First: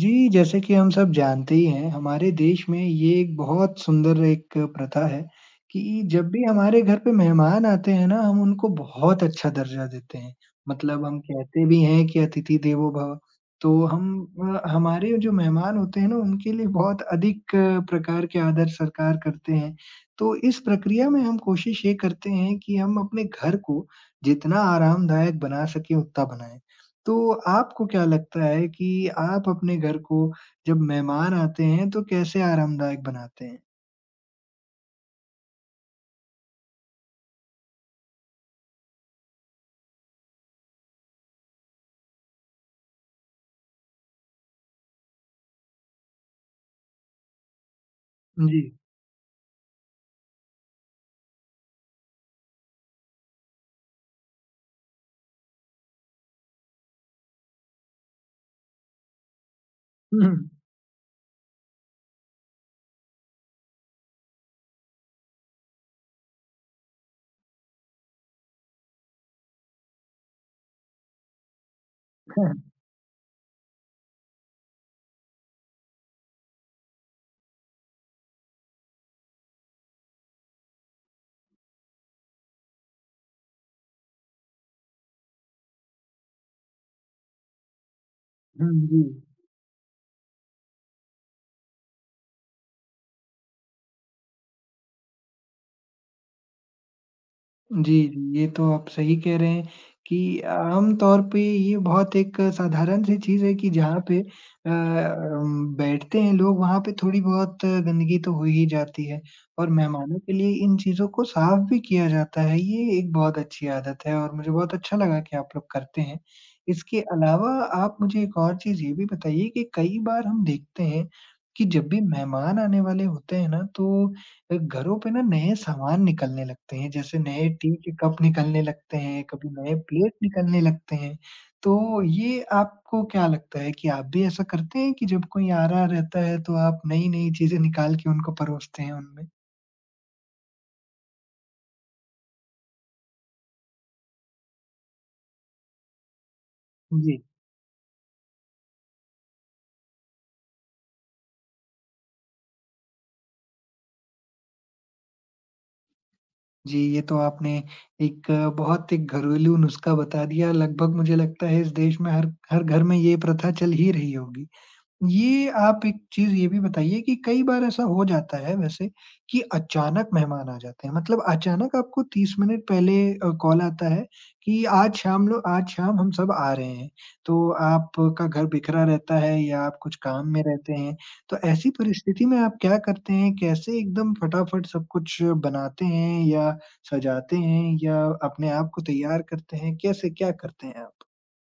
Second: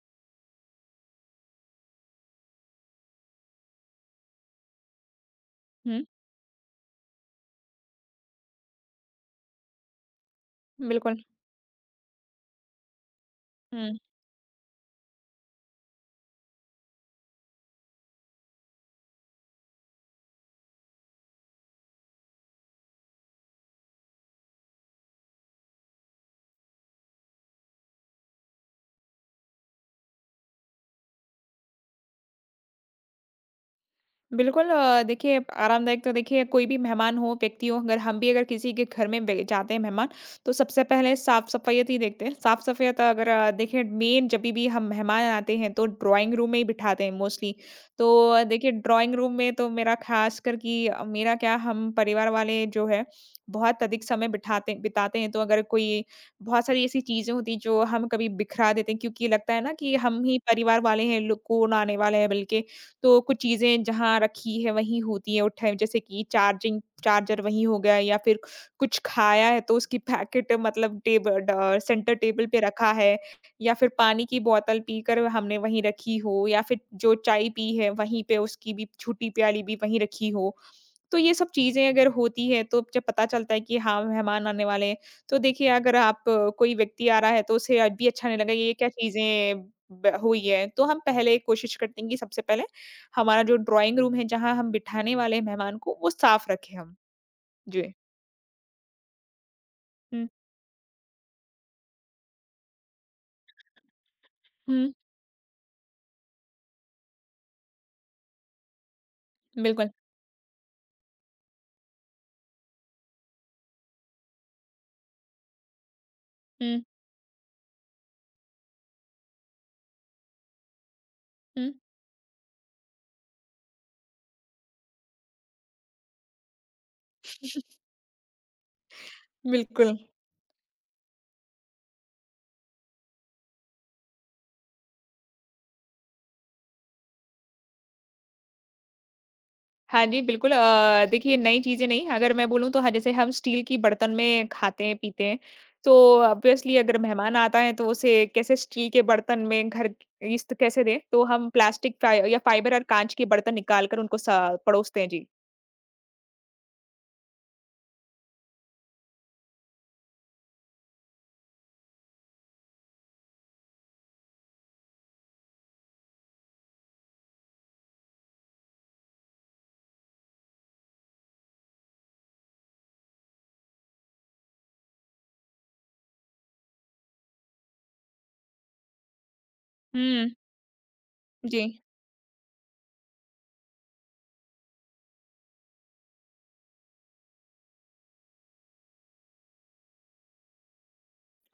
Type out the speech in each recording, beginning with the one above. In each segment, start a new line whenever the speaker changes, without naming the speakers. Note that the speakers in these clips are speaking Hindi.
जी, जैसे कि हम सब जानते ही हैं, हमारे देश में ये एक बहुत सुंदर एक प्रथा है कि
हुँ,
जब भी हमारे घर पे मेहमान आते हैं ना, हम उनको बहुत अच्छा दर्जा देते हैं। मतलब हम
बिल्कुल।
कहते भी हैं कि अतिथि देवो भव। तो
हुँ,
हम हमारे जो मेहमान होते हैं ना, उनके लिए बहुत अधिक प्रकार के आदर सत्कार करते हैं। तो इस प्रक्रिया में हम कोशिश ये करते हैं कि हम अपने घर को जितना आरामदायक बना सकें, उतना बनाएँ। तो आपको क्या लगता है कि आप अपने घर को जब मेहमान आते हैं, तो कैसे आरामदायक बनाते हैं?
बिल्कुल। देखिए आरामदायक तो देखिए कोई भी मेहमान हो, व्यक्ति हो, अगर हम भी अगर किसी के घर में बे जाते हैं मेहमान, तो सबसे पहले साफ-सफाइयत ही देखते हैं। साफ-सफाइयत अगर देखिए मेन जभी भी हम मेहमान आते हैं तो ड्राइंग रूम में ही बिठाते हैं मोस्टली। तो
जी।
देखिए ड्राइंग रूम में तो मेरा ख़ासकर कि मेरा क्या हम परिवार वाले जो है बहुत अधिक समय बिठाते बिताते हैं। तो अगर कोई बहुत सारी ऐसी चीज़ें होती हैं जो हम कभी बिखरा देते हैं क्योंकि लगता है ना कि हम
हुँ,
ही
हुँ।
परिवार वाले हैं, लोग कौन आने वाला है बल्कि। तो कुछ चीज़ें जहाँ रखी है वहीं होती हैं, उठाए जैसे कि चार्जिंग चार्जर वहीं हो गया या फिर कुछ खाया है तो उसकी पैकेट मतलब टेब ड सेंटर टेबल पे रखा है या फिर पानी की बोतल पीकर हमने वहीं रखी हो या फिर जो चाय पी है वहीं पे उसकी भी छोटी प्याली भी वहीं रखी हो। तो ये सब चीज़ें अगर होती है तो जब पता चलता है कि हाँ, मेहमान आने वाले हैं, तो देखिए अगर आप कोई व्यक्ति आ रहा है तो उसे अब भी अच्छा नहीं लगा ये क्या
जी।
चीज़ें ब हुई है। तो हम पहले कोशिश करते हैं कि सबसे पहले हमारा जो ड्राइंग रूम है जहाँ हम बिठाने वाले हैं मेहमान को वो साफ रखें हम।
जी,
जी।
जी, ये तो आप सही कह रहे हैं
हुँ,
कि आम तौर पे ये बहुत एक साधारण सी चीज़ है कि जहाँ पे
हुँ,
बैठते हैं लोग वहाँ पे थोड़ी-बहुत गंदगी तो हो ही जाती है और
बिल्कुल।
मेहमानों के लिए इन चीज़ों को साफ़ भी किया जाता है, ये एक बहुत अच्छी आदत है और मुझे बहुत अच्छा लगा कि आप लोग करते हैं।
हुँ,
इसके अलावा आप मुझे एक और चीज़ ये भी बताइए कि कई बार हम देखते हैं कि
हुँ,
जब भी मेहमान आने वाले होते हैं ना, तो घरों पे ना नए सामान निकलने लगते हैं, जैसे नए टी के कप निकलने लगते हैं, कभी नए
बिल्कुल।
प्लेट निकलने लगते हैं। तो ये आपको क्या लगता है कि आप भी ऐसा करते हैं कि जब कोई आ रहा रहता है तो आप नई-नई चीज़ें निकाल के उनको परोसते हैं उनमें?
हाँ जी, बिल्कुल देखिए नई चीज़ें नहीं, अगर मैं बोलूँ तो ह जैसे हम स्टील की बर्तन में खाते हैं, पीते हैं, तो ऑब्वियसली अगर
जी।
मेहमान आता है तो उसे कैसे स्टील के बर्तन में घर इस्त कैसे दें? तो हम प्लास्टिक फ़ा या फाइबर और काँच के बर्तन निकाल कर उनको स परोसते हैं। जी।
जी, ये तो आपने एक बहुत एक घरेलू नुस्खा बता दिया लगभग मुझे लगता है इस देश में हर हर घर में ये प्रथा चल ही रही होगी। ये आप एक चीज़ ये भी बताइए कि कई बार ऐसा हो जाता है वैसे कि अचानक मेहमान आ जाते हैं। मतलब अचानक आपको 30 मिनट पहले कॉल आता है कि आज शाम हम सब आ रहे हैं। तो आपका घर बिखरा रहता है या आप कुछ काम
हुँ,
में रहते हैं। तो
जी।
ऐसी परिस्थिति में आप क्या करते हैं? कैसे एकदम फटाफट सब कुछ बनाते हैं या सजाते हैं या अपने आप को तैयार करते हैं? कैसे क्या करते हैं आप?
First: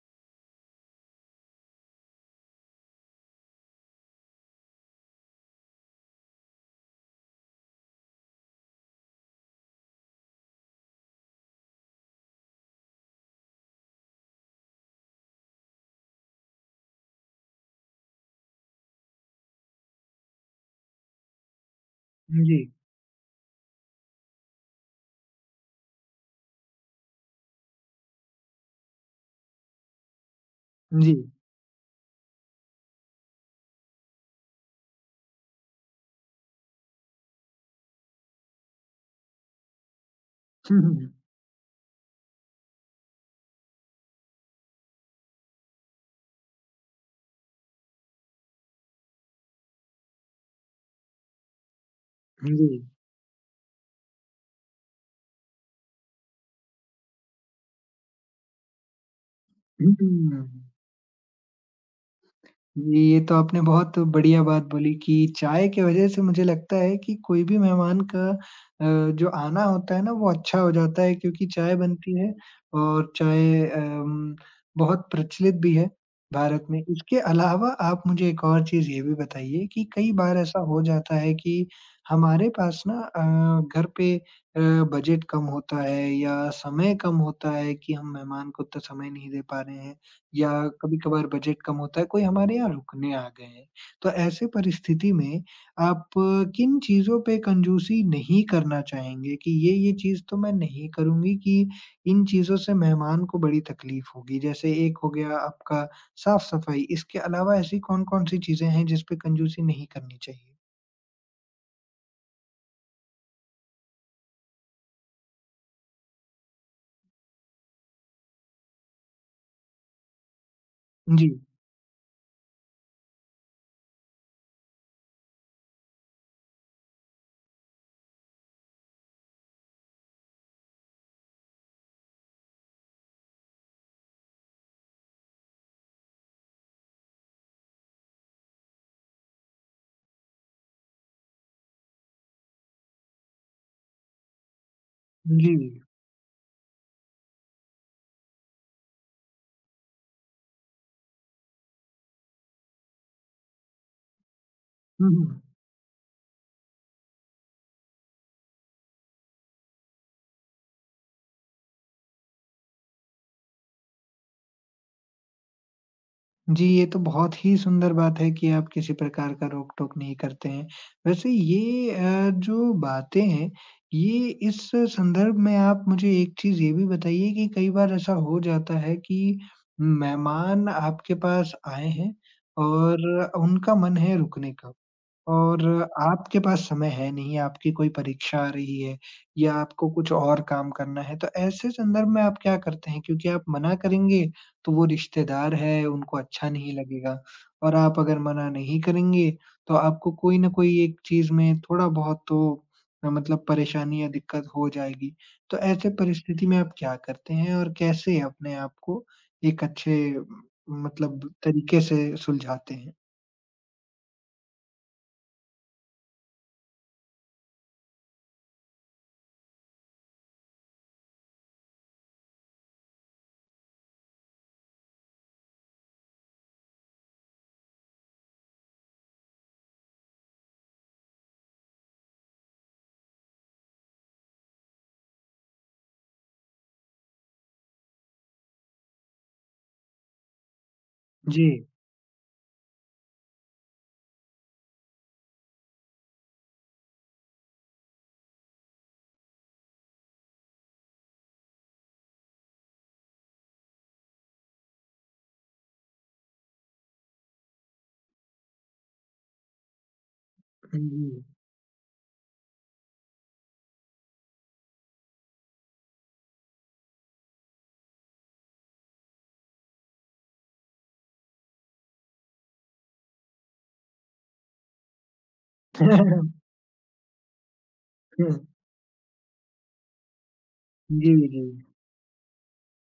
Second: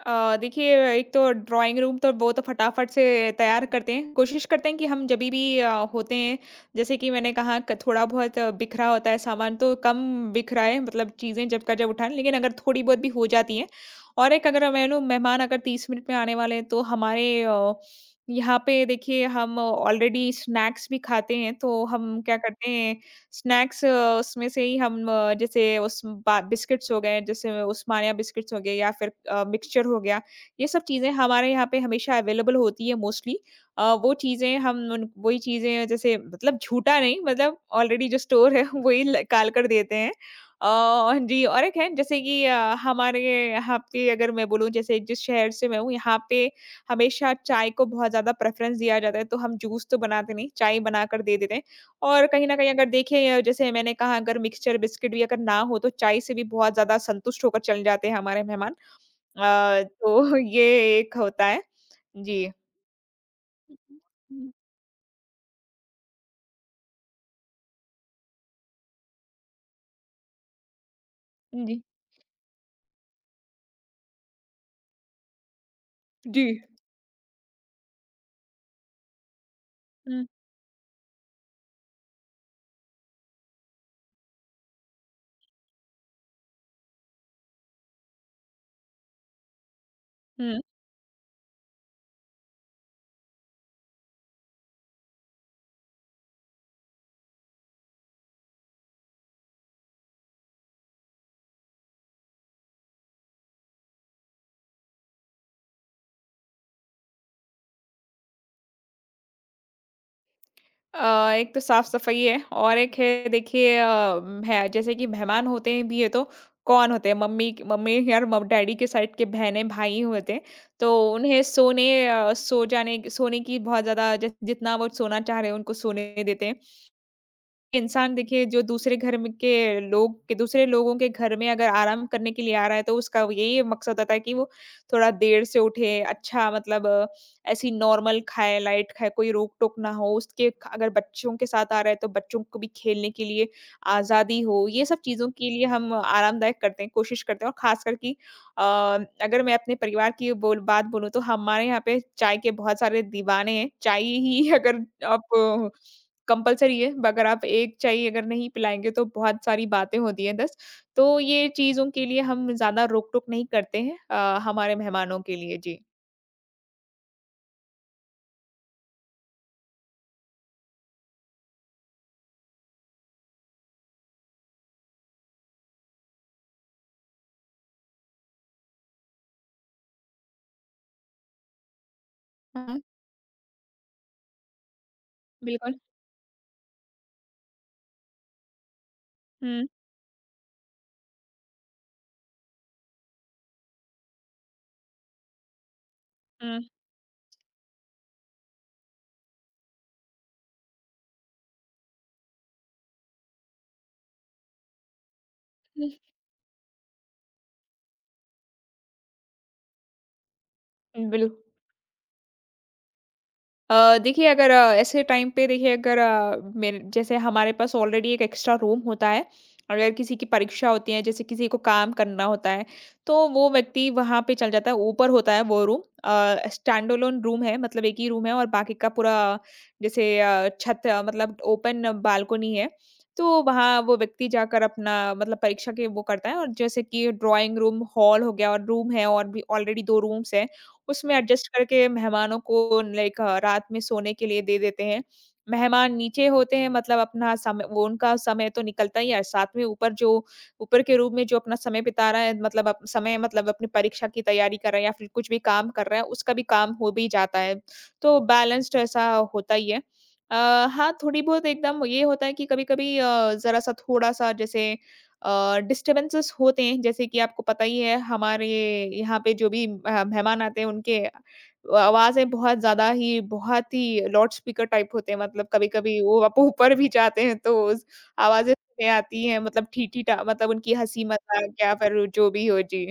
देखिए एक तो ड्राइंग रूम तो वो तो फटाफट से तैयार करते हैं। कोशिश करते हैं कि हम जभी भी होते हैं जैसे कि मैंने कहा क थोड़ा बहुत बिखरा होता है सामान तो कम बिखरा है मतलब चीज़ें जब का जब उठाएँ, लेकिन अगर थोड़ी बहुत भी हो जाती हैं और एक अगर मानो मेहमान अगर 30 मिनट में आने वाले हैं तो हमारे यहाँ पे देखिए हम ऑलरेडी स्नैक्स भी खाते हैं तो हम क्या
जी।
करते हैं स्नैक्स उसमें से ही हम जैसे उस बा बिस्किट्स हो गए, जैसे उस्मानिया बिस्किट्स हो गए या फिर मिक्सचर हो गया, ये सब चीज़ें
जी।
हमारे यहाँ पे हमेशा अवेलेबल होती है मोस्टली। वो चीज़ें हम उन वही चीज़ें जैसे मतलब झूठा नहीं मतलब ऑलरेडी जो स्टोर है वही निकाल कर देते हैं।
हुँ, हुँ।
जी और एक है जैसे कि हमारे यहाँ पे अगर मैं बोलूँ जैसे जिस शहर से मैं हूँ यहाँ पे हमेशा चाय को बहुत ज़्यादा प्रेफ़रेंस दिया जाता है, तो हम जूस तो बनाते नहीं, चाय बना कर दे देते हैं। और कहीं न
जी।
कहीं अगर देखें जैसे मैंने कहा अगर मिक्सचर बिस्किट भी अगर ना हो तो चाय से भी बहुत ज़्यादा संतुष्ट होकर चले जाते हैं हमारे मेहमान। तो
हुँ।
ये एक होता है। जी।
जी, ये तो आपने बहुत बढ़िया
हम्म,
बात बोली कि चाय की वजह से मुझे लगता है कि कोई भी मेहमान का जो आना होता है ना वो अच्छा हो जाता है क्योंकि चाय
जी।
बनती है और चाय बहुत प्रचलित भी है
जी।
भारत में। इसके अलावा आप मुझे एक और चीज़ ये भी बताइए कि कई
हुँ,
बार ऐसा हो जाता है कि हमारे पास ना घर पे बजट कम होता है या समय कम होता है कि हम मेहमान को उतना समय नहीं दे पा रहे हैं। या
हुँ।
कभी-कभार बजट कम होता है, कोई हमारे यहाँ रुकने आ गए हैं। तो ऐसे परिस्थिति में आप किन चीज़ों पे कंजूसी नहीं करना चाहेंगे कि ये चीज़ तो मैं नहीं करूँगी कि इन चीज़ों से मेहमान को बड़ी तकलीफ होगी? जैसे एक हो गया आपका साफ-सफाई, इसके अलावा ऐसी कौन-कौन सी चीज़ें हैं जिस पे कंजूसी नहीं करनी चाहिए?
एक तो साफ-सफाई है और एक है देखिए है जैसे कि मेहमान होते हैं भी है तो कौन होते हैं मम्मी मम्मी या म डैडी के साइड के बहनें, भाई होते हैं। तो
जी,
उन्हें सोने अ, सो जाने सोने की बहुत ज़्यादा ज जितना वो सोना चाह रहे हैं उनको सोने देते हैं। इंसान देखिए जो दूसरे लोगों के घर में अगर आराम करने के लिए आ रहा है, तो उसका वो यही मकसद होता है कि वो थोड़ा देर से उठे, अच्छा मतलब ऐसी नॉर्मल खाए, लाइट खाए, कोई रोक-टोक ना हो। उसके ख अगर बच्चों के साथ आ रहा है, तो बच्चों को भी खेलने के लिए आज़ादी हो। ये सब चीज़ों के
जी।
लिए हम आरामदायक करते हैं, कोशिश करते हैं और ख़ासकर कि अ, अगर मैं अपने परिवार की बोल बात बोलूँ, तो हमारे यहाँ पे चाय के बहुत सारे दीवाने हैं। चाय ही अगर
हुँ,
आप
हुँ।
कंपल्सरी है, अगर आप एक चाय अगर नहीं पिलाएँगे तो बहुत सारी बातें होती हैं 10 तो ये चीज़ों के लिए हम ज़्यादा रोक-टोक नहीं करते हैं हमारे मेहमानों के लिए। जी।
जी, ये तो बहुत ही सुंदर बात है कि आप किसी प्रकार का रोक-टोक नहीं करते हैं। वैसे ये जो बातें हैं, ये इस संदर्भ में आप मुझे एक चीज़ ये भी बताइए कि कई बार ऐसा हो जाता है कि मेहमान आपके पास आए हैं
हाँ,
और उनका मन है रुकने का। और
बिल्कुल।
आपके पास समय है नहीं, आपकी कोई परीक्षा आ रही है या
हुँ,
आपको कुछ और काम करना है, तो ऐसे संदर्भ में आप क्या करते हैं? क्योंकि आप मना करेंगे, तो वो रिश्तेदार है, उनको अच्छा
हुँ,
नहीं लगेगा और आप अगर मना नहीं करेंगे, तो आपको कोई न कोई एक चीज़ में थोड़ा-बहुत तो मतलब परेशानी या दिक्कत हो जाएगी। तो ऐसे परिस्थिति में आप क्या करते हैं और कैसे अपने आप को एक अच्छे
हुँ, बिल
मतलब तरीके से सुलझाते हैं?
देखिए अगर ऐसे टाइम पे देखिए अगर मेरे जैसे हमारे पास ऑलरेडी एक एक्स्ट्रा रूम होता है, अगर किसी की परीक्षा होती है, जैसे किसी को काम करना होता है, तो वो व्यक्ति वहाँ पे चल जाता है, ऊपर होता है वो रूम स्टैंड अलोन रूम है मतलब एक ही रूम है और बाकी का पूरा जैसे छत मतलब ओपन बालकनी है, तो वहाँ वो व्यक्ति जाकर अपना मतलब परीक्षा के वो करता है और जैसे कि ड्राइंग रूम, हॉल हो गया और रूम है और भी ऑलरेडी 2 रूम्स है। उसमें
जी।
एडजस्ट करके मेहमानों को रात में सोने के लिए दे देते हैं। मेहमान नीचे होते हैं मतलब अपना समय वो उनका समय तो निकलता ही है, साथ में ऊपर जो ऊपर के रूम में जो अपना समय बिता रहा है मतलब अप समय मतलब अपनी परीक्षा की तैयारी कर रहा है या फिर कुछ भी काम कर रहा है, उसका भी काम हो भी जाता है। तो बैलेंस्ड ऐसा होता ही है। अ,
हुँ,
हाँ, थोड़ी
जी।
बहुत एकदम ये होता है कि कभी-कभी ज़रा-सा थोड़ा-सा जैसे डिस्टर्बेंसेस होते हैं जैसे कि आपको पता ही है हमारे यहाँ पे जो भी मेहमान आते हैं उनके आवाज़ें बहुत ज़्यादा ही बहुत ही लाउड स्पीकर टाइप होते हैं मतलब कभी-कभी वो आप ऊपर भी जाते हैं तो उस
हुँ।
आवाज़ें सुने आती हैं मतलब ठीठी-ठा मतलब उनकी
जी, जी।
हँसी-मज़ाक या फिर जो भी हो। जी।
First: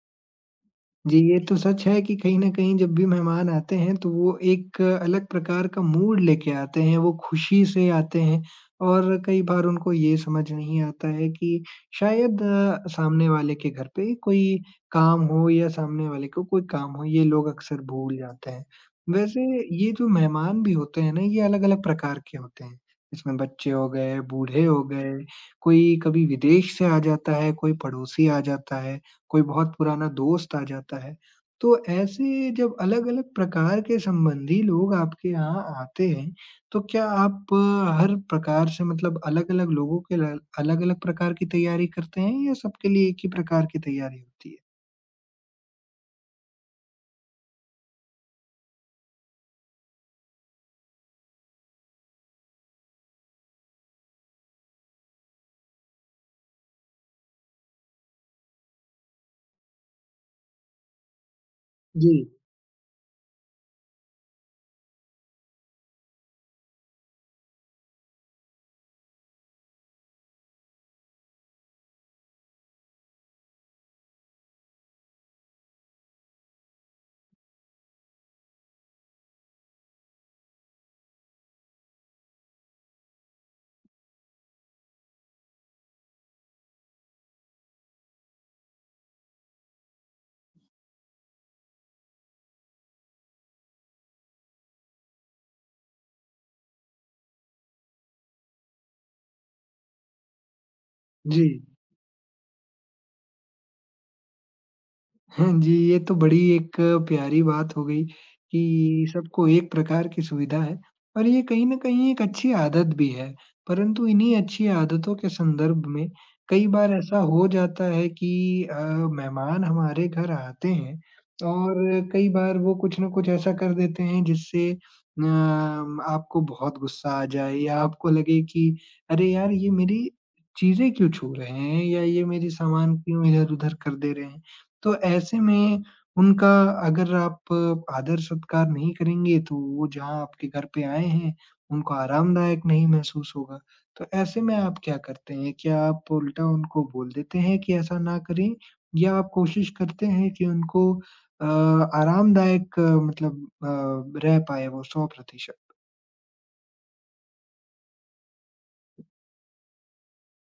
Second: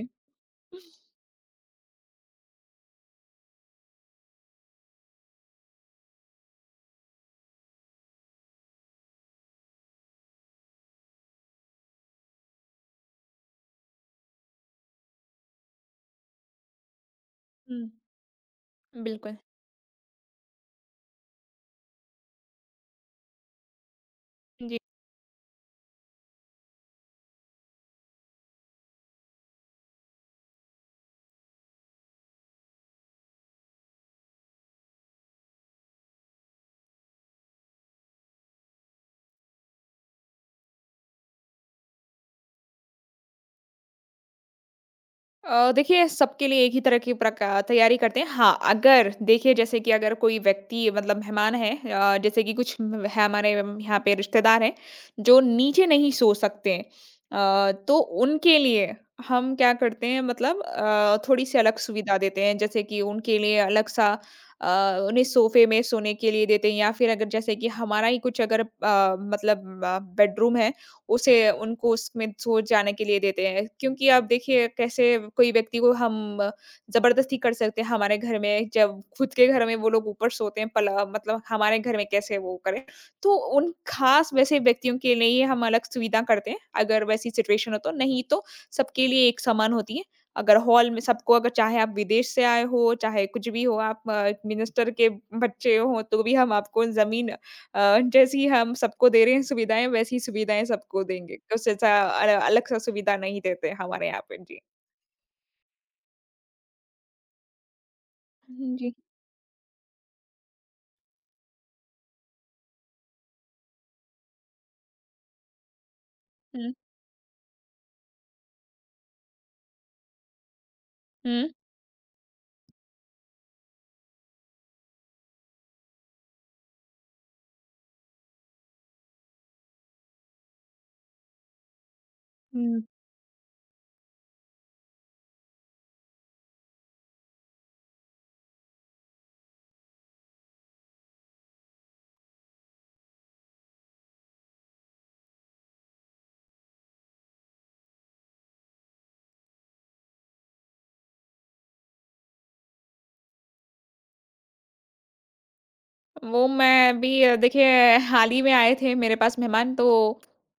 जी, ये तो सच है कि कहीं न कहीं जब भी मेहमान आते हैं तो वो एक अलग प्रकार का मूड लेके आते हैं, वो खुशी से आते हैं और कई बार उनको ये समझ नहीं आता है कि शायद सामने वाले के घर पे कोई काम हो या सामने वाले को कोई काम हो, ये लोग अक्सर
हुँ,
भूल जाते हैं।
बिल्कुल।
वैसे ये जो मेहमान भी होते हैं ना, ये अलग-अलग प्रकार के होते हैं। इसमें बच्चे हो गए, बूढ़े
जी।
हो गए, कोई कभी विदेश से आ जाता है, कोई पड़ोसी आ जाता है। कोई बहुत पुराना दोस्त आ जाता है। तो ऐसे जब अलग-अलग प्रकार के संबंधी लोग आपके यहाँ आते हैं, तो क्या आप हर प्रकार से मतलब अलग-अलग लोगों के ल अलग-अलग प्रकार की तैयारी करते हैं या सबके लिए एक ही प्रकार की तैयारी होती है?
देखिए सबके लिए एक ही तरह की प्रका तैयारी करते हैं। हाँ, अगर देखिए जैसे कि अगर कोई व्यक्ति मतलब मेहमान है जैसे कि कुछ म है हमारे म- यहाँ पे रिश्तेदार हैं, जो नीचे नहीं सो सकते हैं। तो उनके लिए हम क्या करते हैं मतलब थोड़ी-सी अलग
जी,
सुविधा देते हैं। जैसे कि उनके लिए अलग-सा अ, उन्हें सोफ़े में सोने के लिए देते हैं या फिर अगर जैसे कि हमारा ही कुछ अगर मतलब बेडरूम है उसे उनको उसमें सोच जाने के लिए देते हैं। क्योंकि आप देखिए कैसे कोई व्यक्ति को हम ज़बरदस्ती कर सकते हैं हमारे घर में जब खुद के घर में वो लोग ऊपर सोते हैं पला मतलब हमारे घर में कैसे वो करें। तो उन खास वैसे व्यक्तियों के लिए हम अलग सुविधा करते हैं, अगर वैसी सिचुएशन हो तो। नहीं तो सबके लिए एक समान होती है। अगर हॉल में सबको अगर चाहे आप विदेश से आए हो, चाहे कुछ भी हो, आप मिनिस्टर के बच्चे हो तो भी हम आपको ज़मीन जैसी हम सबको दे रहे हैं सुविधाएँ, वैसी सुविधाएँ सबको देंगे।
जी।
कुछ ऐसा अलग-सा सुविधा नहीं देते हमारे यहाँ पे। जी।
हाँ जी, ये तो बड़ी एक प्यारी बात हो गई
हुँ, जी।
कि सबको एक प्रकार की सुविधा है और ये कहीं न कहीं एक अच्छी आदत भी है। परंतु इन्हीं अच्छी आदतों के संदर्भ में कई बार ऐसा हो जाता है कि अ, मेहमान हमारे घर आते हैं
हुँ,
और कई बार वो कुछ न कुछ ऐसा कर देते हैं जिससे आपको बहुत गुस्सा आ जाए या आपको लगे कि अरे यार! ये मेरी चीज़ें क्यों छू रहे हैं या ये मेरी
हुँ।
सामान क्यों इधर-उधर कर दे रहे हैं। तो ऐसे में उनका अगर आप आदर-सत्कार नहीं करेंगे, तो वो जहाँ आपके घर पे आए हैं, उनको आरामदायक नहीं महसूस होगा। तो ऐसे में आप क्या करते हैं? क्या आप उल्टा उनको बोल देते हैं कि ऐसा ना करें या आप कोशिश करते हैं कि उनको अ, आरामदायक रह पाए वो 100%?
वो मैं अभी देखिए हाल ही में आए थे मेरे पास मेहमान तो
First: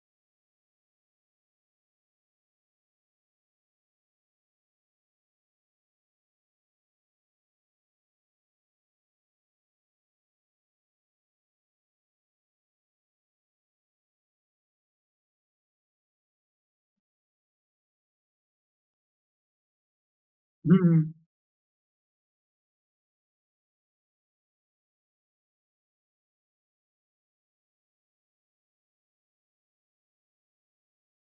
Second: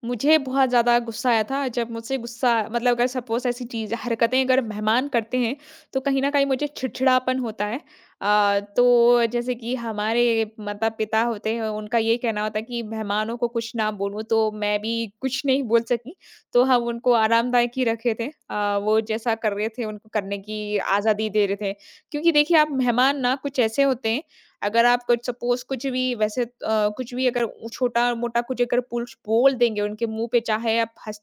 मुझे बहुत ज़्यादा गुस्सा आया था। जब मुझसे गुस्सा मतलब अगर सपोज़ ऐसी चीज़ हरकतें अगर मेहमान करते हैं तो कहीं न कहीं मुझे चिड़चिड़ापन होता है। तो जैसे कि हमारे माता-पिता होते हैं उनका ये कहना होता है कि मेहमानों को कुछ ना बोलो तो मैं भी कुछ नहीं बोल सकी। तो हम उनको आरामदायक ही रखे थे। वो जैसा कर रहे थे उनको करने की
हुँ, हुँ।
आज़ादी दे रहे थे। क्योंकि देखिए आप मेहमान ना कुछ ऐसे होते हैं अगर आप कुछ सपोज़ कुछ भी वैसे कुछ भी अगर उ छोटा-मोटा कुछ अगर पुरुष बोल देंगे उनके मुँह पे, चाहे आप हँस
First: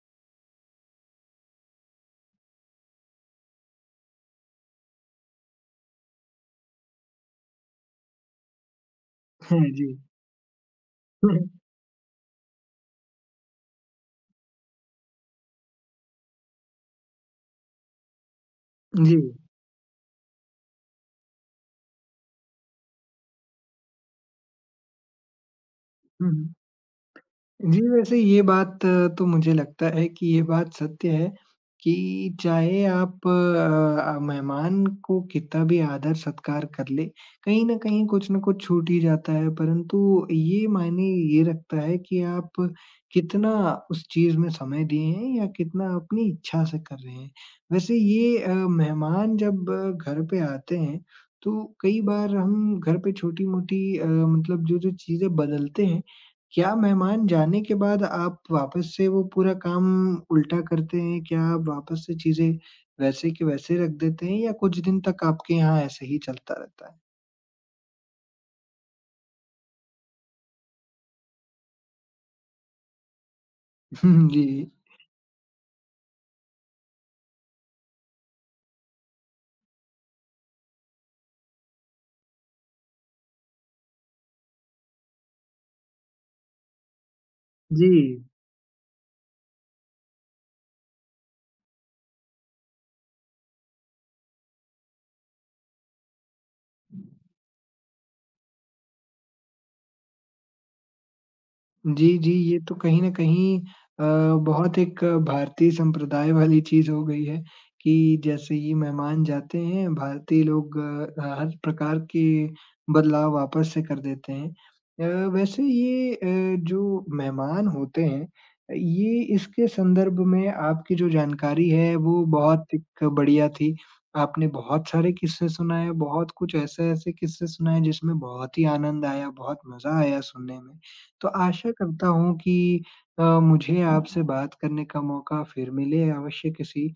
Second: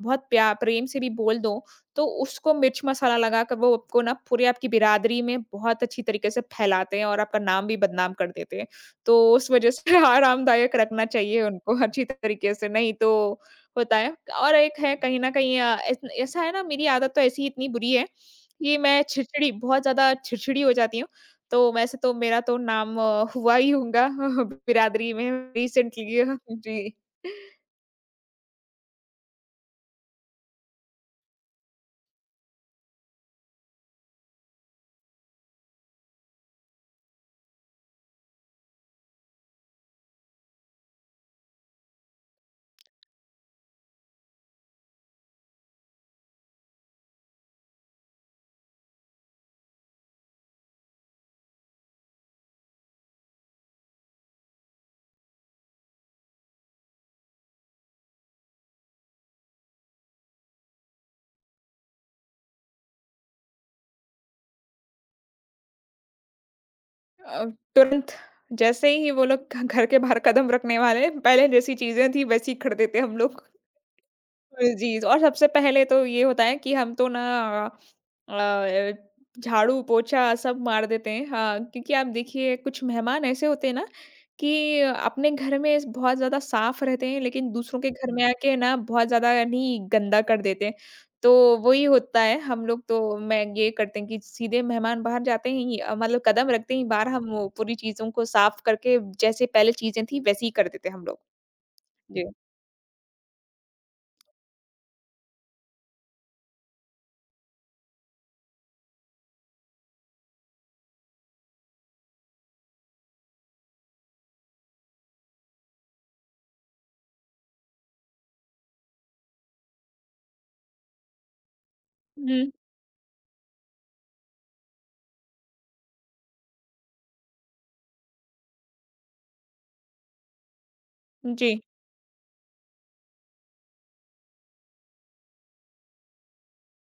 बहुत प्या प्रेम से भी बोल दो, तो उसको मिर्च मसाला लगाकर वो आपको ना पूरे आपकी बिरादरी में बहुत अच्छी तरीके से फैलाते हैं और आपका नाम भी बदनाम कर देते हैं। तो उस
हाँ
वज़ह
जी।
से आरामदायक रखना
हुँ,
चाहिए
हुँ।
उनको अच्छी तरीके से, नहीं तो होता है। और एक है कहीं न कहीं ऐस ऐसा है ना मेरी आदत तो ऐसी इतनी बुरी है, कि मैं
जी।
चिड़चिड़ी बहुत ज़्यादा चिड़चिड़ी हो जाती हूँ। तो वैसे तो मेरा तो नाम हुआ ही होगा बिरादरी में रिसेंटली।
हुँ, हुँ।
जी।
जी, वैसे ये बात तो मुझे लगता है कि ये बात सत्य है कि चाहे आप मेहमान को कितना भी आदर-सत्कार कर लें, कहीं न कहीं कुछ न कुछ छूट ही जाता है। परंतु ये रखता है कि आप कितना उस चीज़ में समय दिए हैं या कितना अपनी इच्छा से कर रहे हैं। वैसे ये मेहमान जब घर पे आते हैं, तो कई बार हम घर पे छोटी-मोटी मतलब जो-जो चीज़ें बदलते हैं, क्या मेहमान जाने के बाद आप वापस से वो पूरा काम उल्टा करते हैं? क्या आप वापस से चीज़ें वैसे के वैसे रख देते हैं या कुछ दिन तक आपके यहाँ ऐसे ही चलता रहता है?
अ, तुरंत जैसे ही वो लोग घ घर के बाहर कदम रखने वाले, पहले जैसी चीज़ें थी वैसी कर देते हम लोग।
जी।
जी और सबसे पहले तो ये होता है कि हम तो ना अ, झाड़ू पोछा सब मार देते हैं, हाँ क्योंकि आप देखिए कुछ मेहमान ऐसे होते हैं ना कि अपने घर में बहुत ज्यादा साफ रहते हैं लेकिन दूसरों के
जी।
घर में आके ना बहुत ज्यादा नहीं गंदा कर देते हैं। तो वही होता है, हम लोग तो मैं ये करते हैं कि सीधे मेहमान बाहर जाते ही मतलब कदम रखते ही बाहर हम वो पूरी चीजों को साफ करके जैसे पहले चीजें थी वैसे ही कर देते हैं हम लोग।
जी,
जी।
जी, ये तो कहीं न कहीं अ, बहुत एक भारतीय संप्रदाय वाली चीज़ हो गई है कि जैसे ही मेहमान जाते हैं, भारतीय लोग हर प्रकार के बदलाव वापस से कर देते हैं। वैसे ये जो मेहमान होते हैं, ये इसके संदर्भ में आपकी जो जानकारी है, वो
हम्म।
बहुत एक बढ़िया थी। आपने बहुत सारे किस्से सुनाए, बहुत कुछ ऐसे-ऐसे किस्से सुनाए जिसमें बहुत ही आनंद आया, बहुत मज़ा आया सुनने में। तो
जी।
आशा करता हूँ कि मुझे हुँ। आपसे बात करने का मौका फिर मिले, अवश्य किसी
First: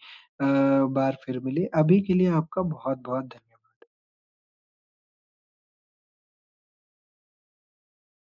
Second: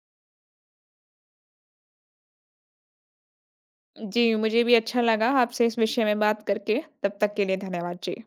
बार फिर मिले। अभी के लिए आपका बहुत-बहुत धन्यवाद।
जी, मुझे भी अच्छा लगा आपसे इस विषय में बात करके। तब तक के लिए धन्यवाद जी।